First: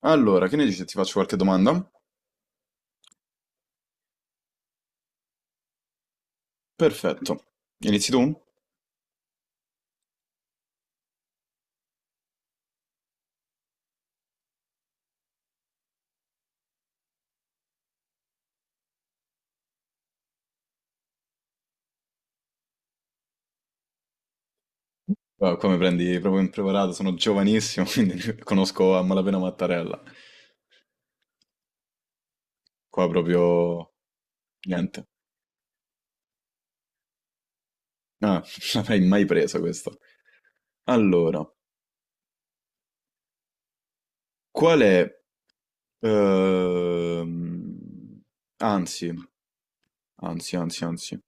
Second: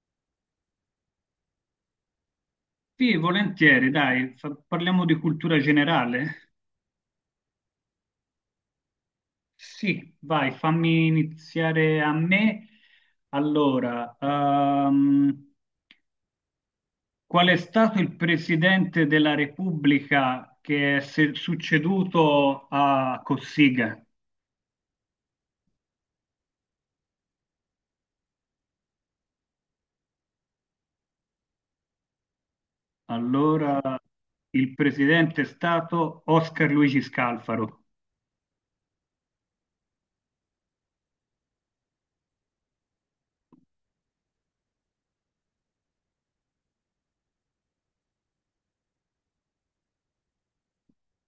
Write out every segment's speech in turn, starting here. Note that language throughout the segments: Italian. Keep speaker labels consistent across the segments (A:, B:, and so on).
A: Allora, che ne dici se ti faccio qualche domanda?
B: Sì, volentieri, dai, parliamo di cultura generale.
A: Perfetto. Inizi tu?
B: Sì, vai, fammi iniziare a me. Allora, qual è stato il presidente della Repubblica che è succeduto a Cossiga?
A: Ah, qua mi prendi proprio impreparato, sono giovanissimo, quindi conosco a malapena Mattarella. Qua proprio
B: Allora, il
A: niente.
B: presidente è stato Oscar Luigi Scalfaro.
A: Ah, non l'avrei mai preso questo. Allora, qual è... ehm, Anzi, anzi.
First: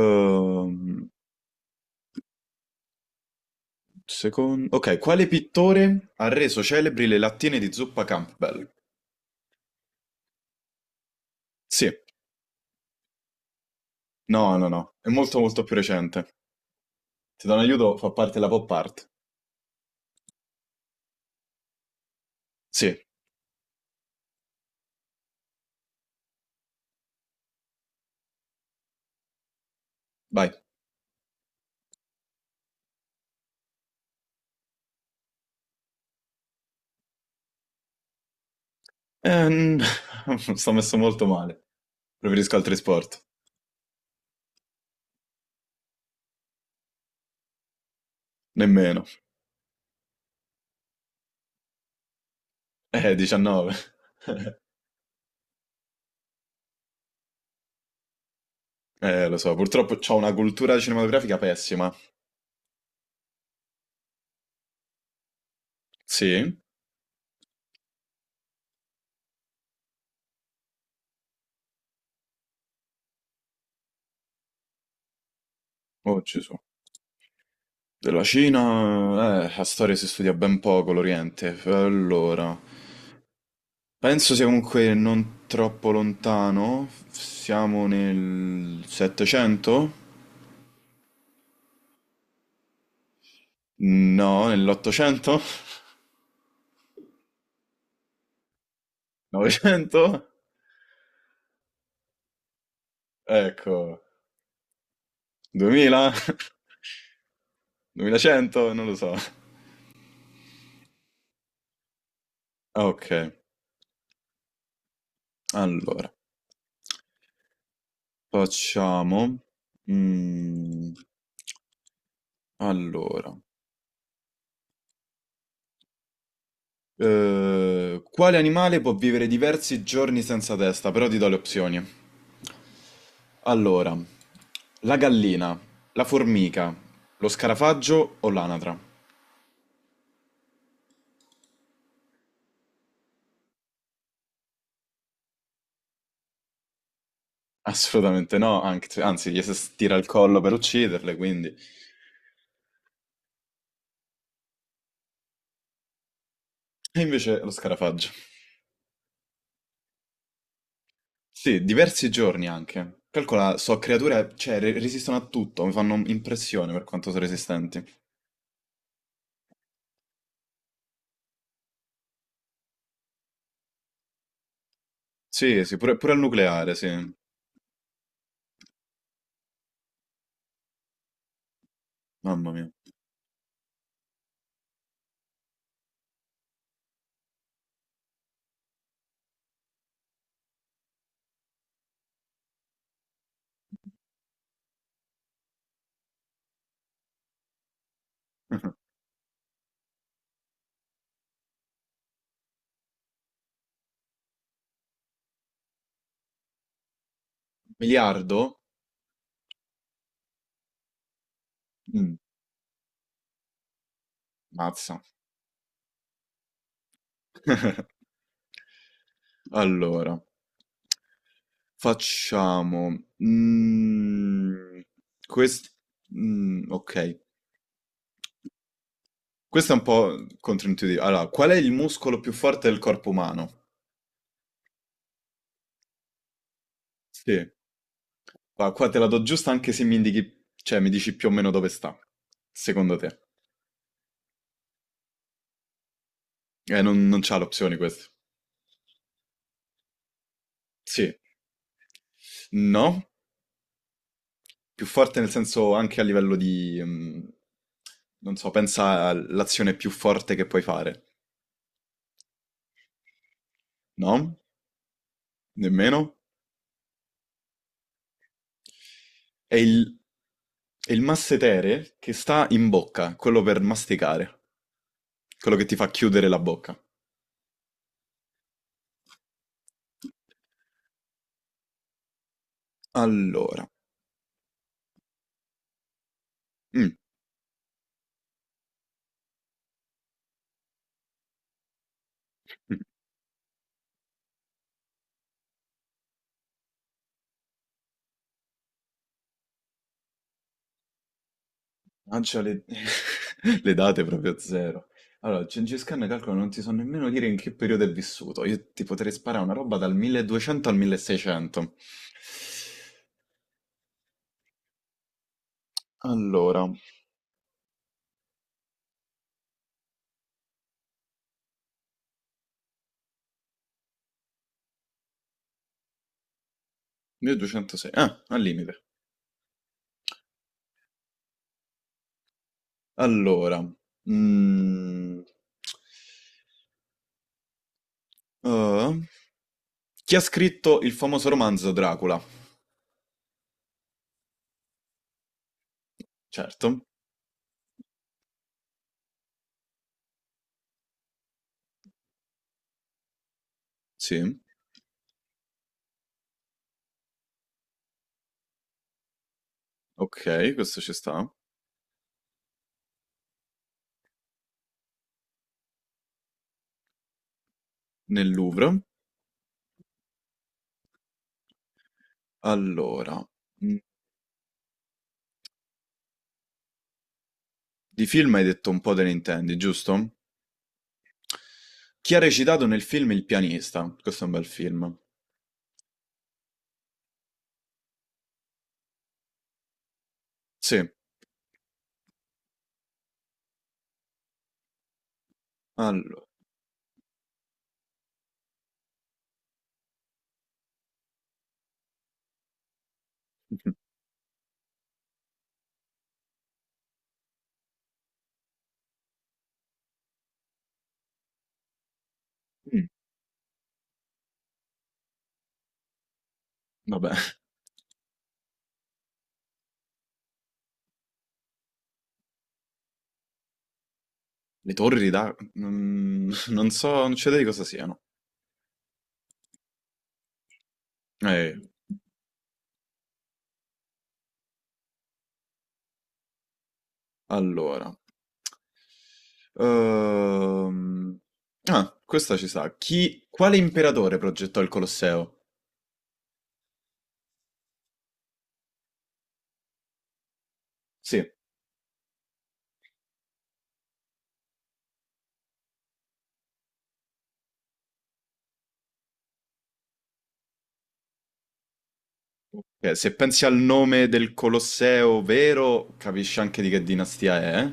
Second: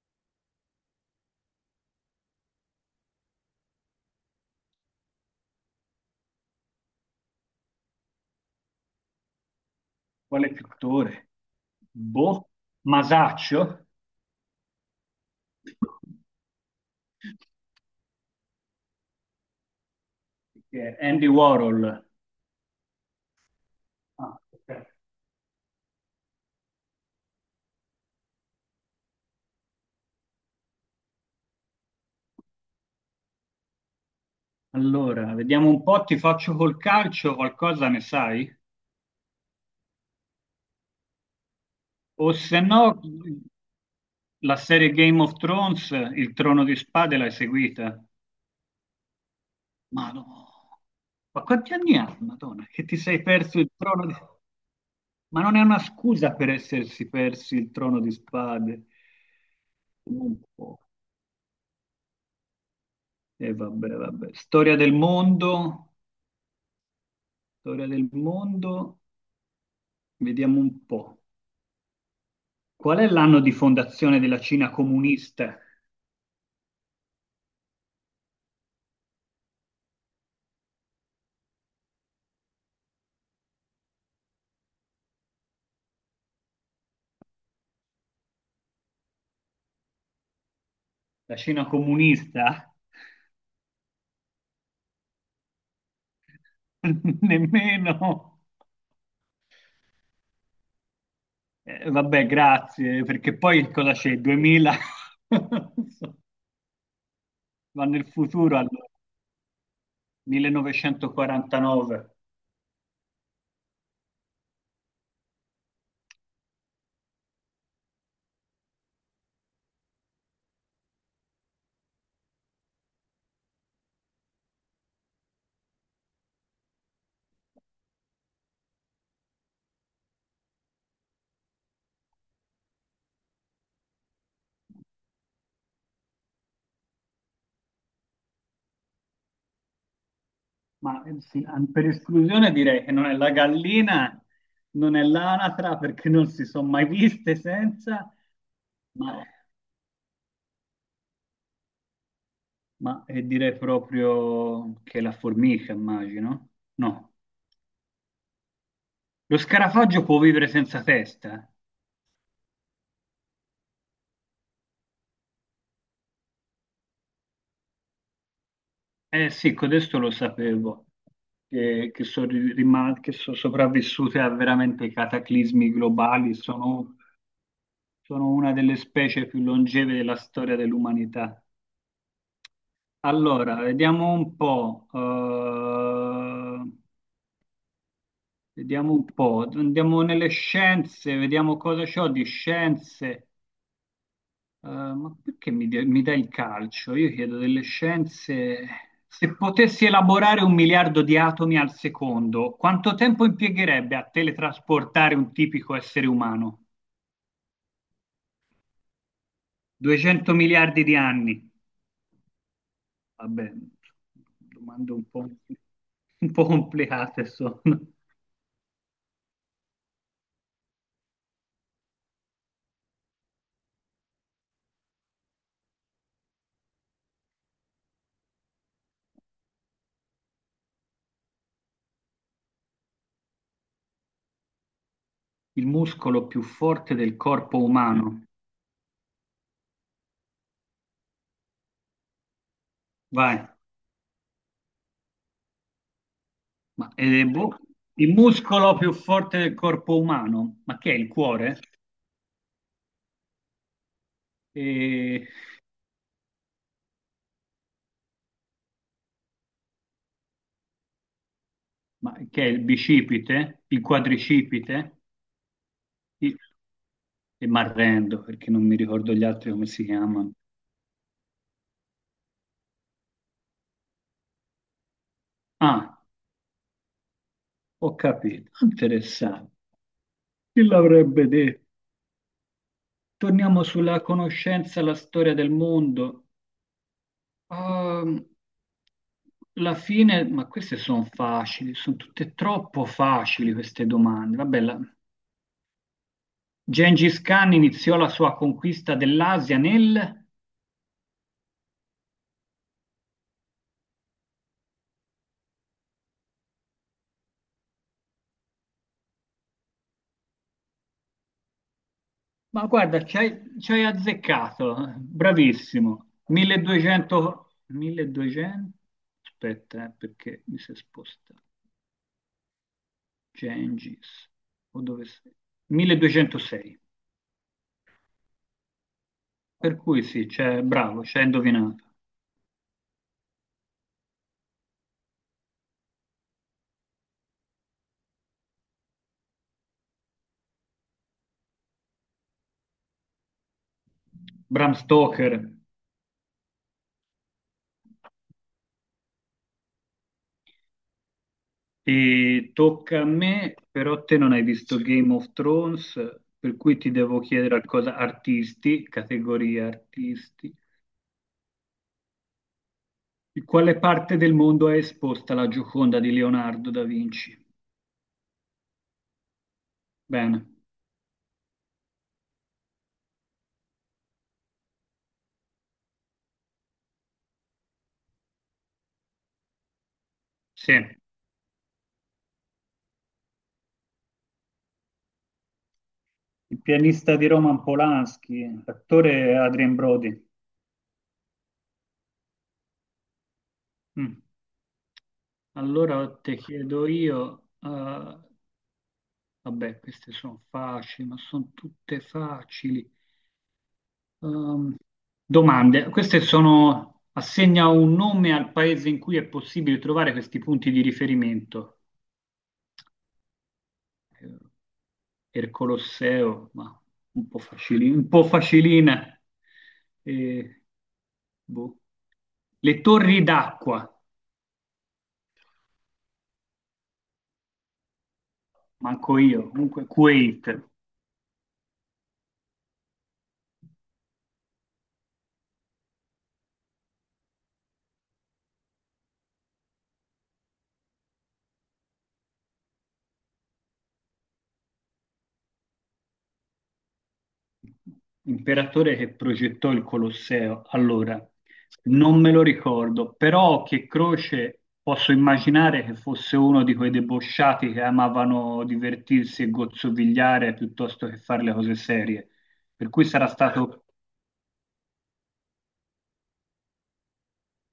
A: Ehm, Ok, quale pittore ha reso celebri le lattine di zuppa Campbell?
B: Quale pittore?
A: Sì,
B: Boh, Masaccio?
A: no, no, no, è molto molto più recente. Ti do un aiuto, fa parte della pop art.
B: Che è Andy Warhol.
A: Sì,
B: Ah, ok.
A: vai.
B: Allora, vediamo un po', ti faccio col calcio, qualcosa ne sai?
A: Ehm, sto messo molto male.
B: O
A: Preferisco
B: se
A: altri
B: no,
A: sport.
B: la serie Game of Thrones, il Trono di Spade, l'hai seguita?
A: Nemmeno.
B: Ma no, ma quanti anni ha, Madonna, che ti sei perso il
A: 19.
B: Trono di... Ma non è una scusa per essersi persi il Trono di Spade.
A: Lo so, purtroppo ho una
B: Un
A: cultura
B: po'.
A: cinematografica pessima.
B: E vabbè, vabbè.
A: Sì?
B: Storia del mondo, vediamo un po'. Qual è l'anno di fondazione della Cina comunista?
A: Oh, Gesù. Della Cina, la storia si studia ben poco, l'Oriente. Allora, penso sia comunque non troppo lontano. Siamo nel 700?
B: La Cina comunista?
A: No, nell'800?
B: Nemmeno.
A: 900?
B: Vabbè, grazie, perché poi cosa
A: Ecco.
B: c'è? 2000? Non
A: 2000?
B: so. Va nel futuro
A: 2100? Non
B: allora,
A: lo so.
B: 1949.
A: Ah, ok, allora facciamo. mm, allora, quale animale può vivere diversi giorni senza testa? Però ti do le opzioni. Allora, la gallina, la formica, lo scarafaggio o l'anatra?
B: Ma sì, per esclusione direi che non è la gallina, non è l'anatra, perché non si sono mai viste senza,
A: Assolutamente no,
B: ma,
A: anzi, gli si stira il collo per ucciderle, quindi.
B: ma, direi proprio che la formica, immagino.
A: E
B: No.
A: invece lo scarafaggio.
B: Lo scarafaggio può vivere senza testa?
A: Sì, diversi giorni anche. Calcola, so creature, cioè, resistono a tutto, mi fanno impressione per quanto sono resistenti.
B: Eh sì, codesto lo sapevo, che sono sopravvissute a veramente
A: Sì,
B: cataclismi
A: sì, pure, pure al
B: globali,
A: nucleare, sì.
B: sono una delle specie più longeve della storia dell'umanità.
A: Mamma mia.
B: Allora, vediamo un po', andiamo nelle scienze, vediamo cosa c'ho di scienze. Ma perché mi dai il calcio? Io chiedo delle scienze. Se potessi elaborare un miliardo di atomi al secondo, quanto tempo impiegherebbe a teletrasportare un tipico essere umano?
A: Miliardo?
B: 200 miliardi di anni.
A: Mm,
B: Vabbè, domande
A: mazza.
B: un po' complicate sono.
A: Allora, facciamo... mm, quest- ok, questo è un po' controintuitivo. Allora, qual è il muscolo più forte del corpo umano?
B: Il muscolo più forte del
A: Sì.
B: corpo umano.
A: Qua, qua te la do giusta anche se mi indichi, cioè mi dici più o meno dove sta, secondo te.
B: Vai. Ma,
A: Non c'ha
B: boh.
A: l'opzione questo.
B: Il muscolo più forte del corpo umano. Ma che è il
A: Sì,
B: cuore?
A: no, più forte
B: Eh,
A: nel senso anche a livello di, non so, pensa all'azione più forte che puoi fare.
B: ma che è il bicipite, il
A: No,
B: quadricipite,
A: nemmeno.
B: il- e m'arrendo perché non mi ricordo gli altri
A: È
B: come si chiamano.
A: è il massetere che sta in bocca, quello per masticare, quello che ti fa
B: Ah,
A: chiudere la bocca.
B: ho capito, interessante. Chi l'avrebbe detto? Torniamo
A: Allora,
B: sulla conoscenza, la storia del mondo.
A: mm,
B: Ehm, Alla fine, ma queste sono facili, sono tutte
A: mm.
B: troppo facili queste domande. Vabbè, Gengis Khan iniziò la sua conquista dell'Asia nel...
A: Lancia le, le date proprio a zero. Allora, Gengis Khan, calcolo, non ti so nemmeno dire in che periodo è vissuto. Io ti potrei sparare una roba dal 1200 al 1600.
B: Ma guarda, ci hai azzeccato, bravissimo.
A: Allora,
B: 1200, 1200, aspetta, perché mi si è spostato. Gengis, o dove sei? 1206.
A: 1206. Ah, al limite.
B: Per cui sì, c'è, bravo, ci hai indovinato.
A: Allora, mm, eh, Chi ha scritto il famoso romanzo Dracula?
B: Bram Stoker,
A: Certo,
B: e tocca a me, però te non
A: sì.
B: hai visto Game of Thrones, per cui ti devo chiedere a cosa artisti, categoria
A: Ok,
B: artisti.
A: questo ci sta.
B: In quale parte del mondo è esposta la Gioconda di Leonardo da Vinci?
A: Nel Louvre.
B: Bene,
A: Allora, mm, di film hai detto un po' te ne intendi, giusto?
B: sì. Il
A: Chi ha recitato nel film Il pianista? Questo è un bel film.
B: pianista di Roman Polanski, l'attore è Adrien Brody.
A: Sì,
B: Mm. Allora
A: allo-
B: te chiedo io, vabbè, queste sono facili, ma sono tutte facili. Ehm, Domande, queste sono... Assegna un nome al paese in cui è possibile trovare questi punti di riferimento.
A: mm,
B: Eh, il Colosseo, ma
A: vabbè,
B: un po' facilina. E, boh. Le torri d'acqua,
A: le torri da... non so, non c'è idea di cosa siano.
B: manco io, comunque Quake,
A: Eh, allora... Ehm, Ah, questa ci sa. Quale imperatore progettò il Colosseo?
B: imperatore che progettò il Colosseo. Allora,
A: Sì,
B: non me lo ricordo, però che Croce posso immaginare che fosse uno di quei debosciati che amavano divertirsi e gozzovigliare piuttosto che fare le cose serie. Per cui
A: se
B: sarà
A: pensi al
B: stato.
A: nome del Colosseo vero, capisci anche di che dinastia è, eh?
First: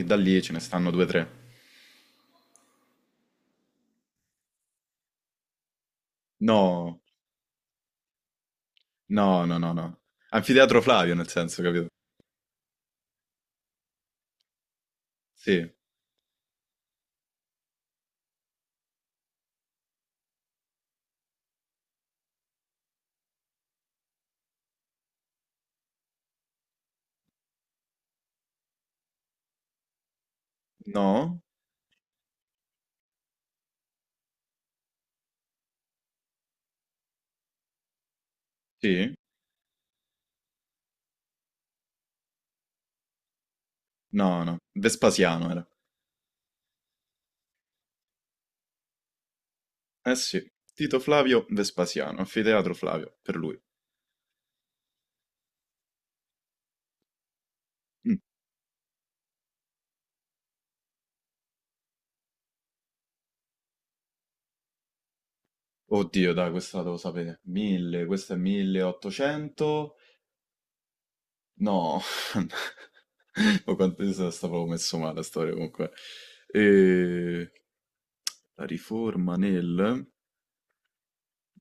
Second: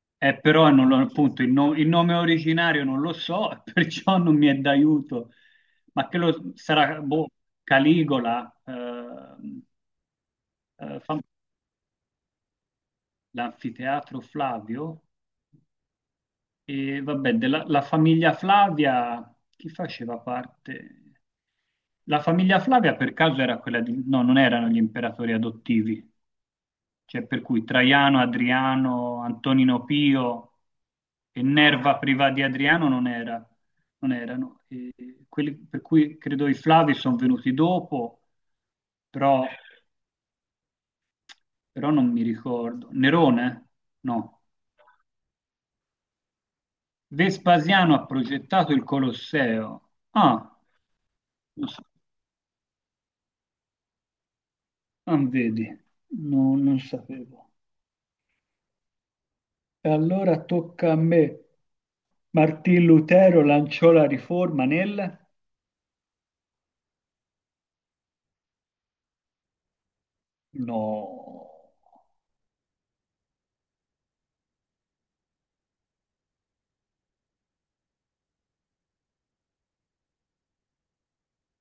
A: E da lì ce ne
B: Però non
A: stanno
B: lo-
A: due o tre.
B: appunto il nome originario non lo so, perciò non mi è d'aiuto. Ma che lo
A: No.
B: sarà boh, Caligola,
A: No, no, no, no. Anfiteatro
B: eh,
A: Flavio,
B: fam-
A: nel senso, capito?
B: l'anfiteatro Flavio
A: Sì.
B: e vabbè, la famiglia Flavia, chi faceva parte? La famiglia Flavia per caso era quella di... No, non erano gli imperatori adottivi. Cioè, per cui Traiano, Adriano, Antonino Pio
A: No?
B: e Nerva privati di Adriano non erano. E quelli per cui credo i Flavi sono venuti dopo,
A: Sì?
B: però, però non mi ricordo. Nerone? No.
A: No, no. Vespasiano era.
B: Vespasiano ha progettato il Colosseo.
A: Eh sì.
B: Ah,
A: Tito Flavio
B: non so-
A: Vespasiano, anfiteatro Flavio, per lui.
B: ah, vedi, no, non sapevo.
A: Mm.
B: E allora tocca a me. Martin Lutero lanciò la riforma nel...
A: Oddio, dai, questa devo sapere. 1000, questo è 1800.
B: No,
A: No. O quanto io stavo messo male la storia comunque. E... La riforma nel...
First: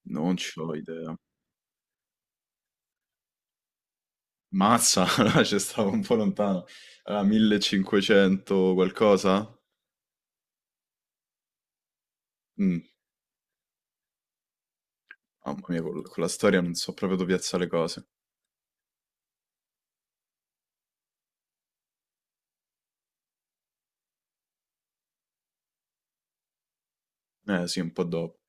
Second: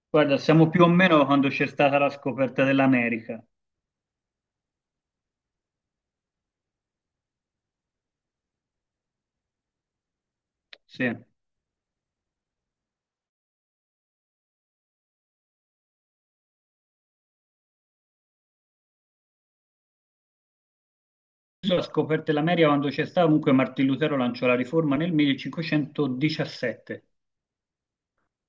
A: Non
B: guarda,
A: ce
B: siamo
A: l'ho
B: più o
A: idea.
B: meno quando c'è stata la scoperta dell'America.
A: Mazza, allora ci stavo un po' lontano. Allora, 1500 qualcosa?
B: Sì.
A: Mm, mamma mia, con, la storia non so proprio dove piazzare le cose.
B: La scoperta dell'America quando c'è stata, comunque Martin Lutero lanciò la riforma nel 1517.
A: Eh sì, un po' dopo.